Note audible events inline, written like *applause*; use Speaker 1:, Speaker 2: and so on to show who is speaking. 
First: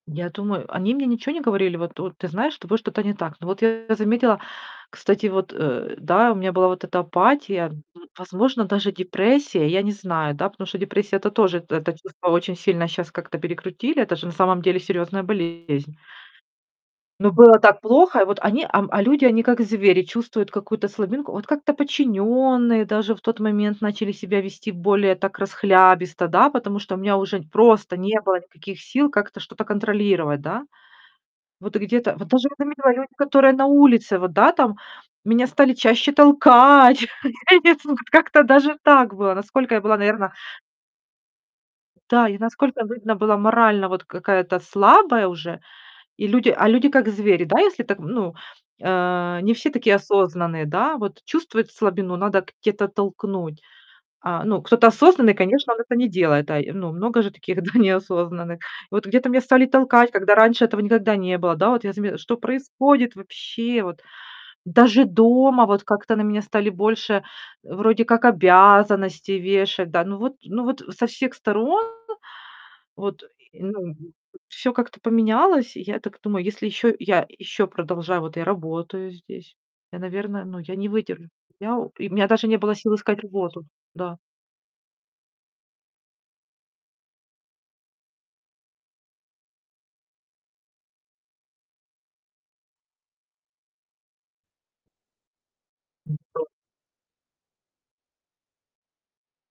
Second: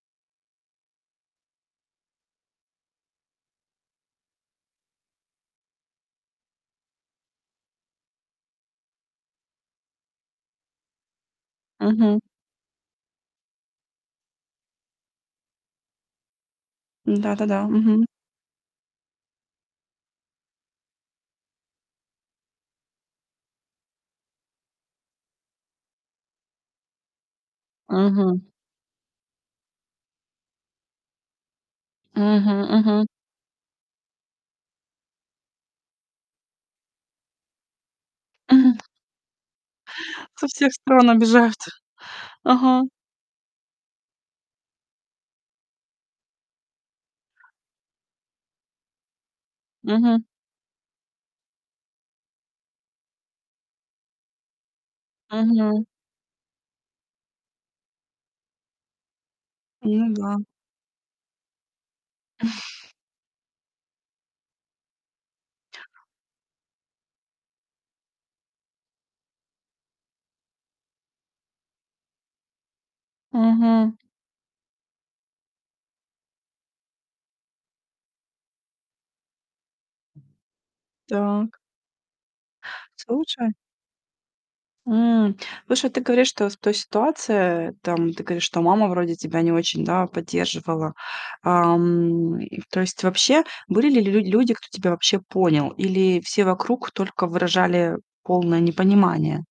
Speaker 1: Я думаю Они мне ниче не говорили: "Вот вот, ты знаешь, с тобой что-то не так". Но вот я заметила, кстати, вот, э, да, у меня была вот эта апатия, возможно, даже депрессия. Я не знаю, да, потому что депрессия- это тоже, это
Speaker 2: Мгм.
Speaker 1: чувство очень сильно щас как-то перекрутили. Это же на самом деле серьёзная болезнь. Но было
Speaker 2: Да-да-да.
Speaker 1: так
Speaker 2: Мгм.
Speaker 1: плохо. И вот они, ам, а люди- они как звери, чувствуют какую-то слабинку. Вот как-то подчинённые даже в тот момент начали себя вести более так расхлябисто, да, потому что у меня уже просто не было
Speaker 2: Мгм.
Speaker 1: никаких сил как-то что-то контролировать, да. Вот где-то вот даже я
Speaker 2: Мгм,
Speaker 1: заметила,
Speaker 2: мгм.
Speaker 1: люди, которые на улице вот, да, там, меня стали чаще толкать. *chuckles* У меня нет слов, вот как-то даже
Speaker 2: М!
Speaker 1: так было, насколько я была, наверно
Speaker 2: Со всех сторон обижают.
Speaker 1: Да, я, насколько,
Speaker 2: Ага.
Speaker 1: видно, была морально, вот, какая-то слабая уже. И люди а люди. как звери, да, если так, ну, э, не все такие
Speaker 2: Мгм.
Speaker 1: осознанные, да. Вот чувствуют слабину, надо где-то толкнуть. А, ну, кто-то осознанный, конечно, он
Speaker 2: Мгм.
Speaker 1: это не делает, да. И, ну, много же таких, да, *chuckles* неосознанных. И вот где-то меня стали толкать,
Speaker 2: Ну
Speaker 1: когда
Speaker 2: да.
Speaker 1: раньше этого никогда не было, да. Вот я заме "Что
Speaker 2: *chuckles*
Speaker 1: происходит вообще?" Вот. Даже дома вот как-то на меня стали больше, э, вроде как обязанностей вешать, да. Ну вот ну вот со всех сторон вот, и,
Speaker 2: Мгм.
Speaker 1: ну, всё как-то поменялось. И я так думаю: "Если еще я еще продолжаю вот я работаю здесь, я, наверное, ну, я не выдержу."
Speaker 2: Так.
Speaker 1: Я и у меня даже не было сил искать
Speaker 2: Слушай
Speaker 1: работу, да.
Speaker 2: М. Слушай, ты говоришь, что в той ситуации, там, ты говоришь, что мама вроде тебя не очень, да, поддерживала. Ам, и то есть вообще, были ли лю людь люди, кто тебя вообще понял, или все
Speaker 1: *unintelligible*
Speaker 2: вокруг только выражали полное непонимание?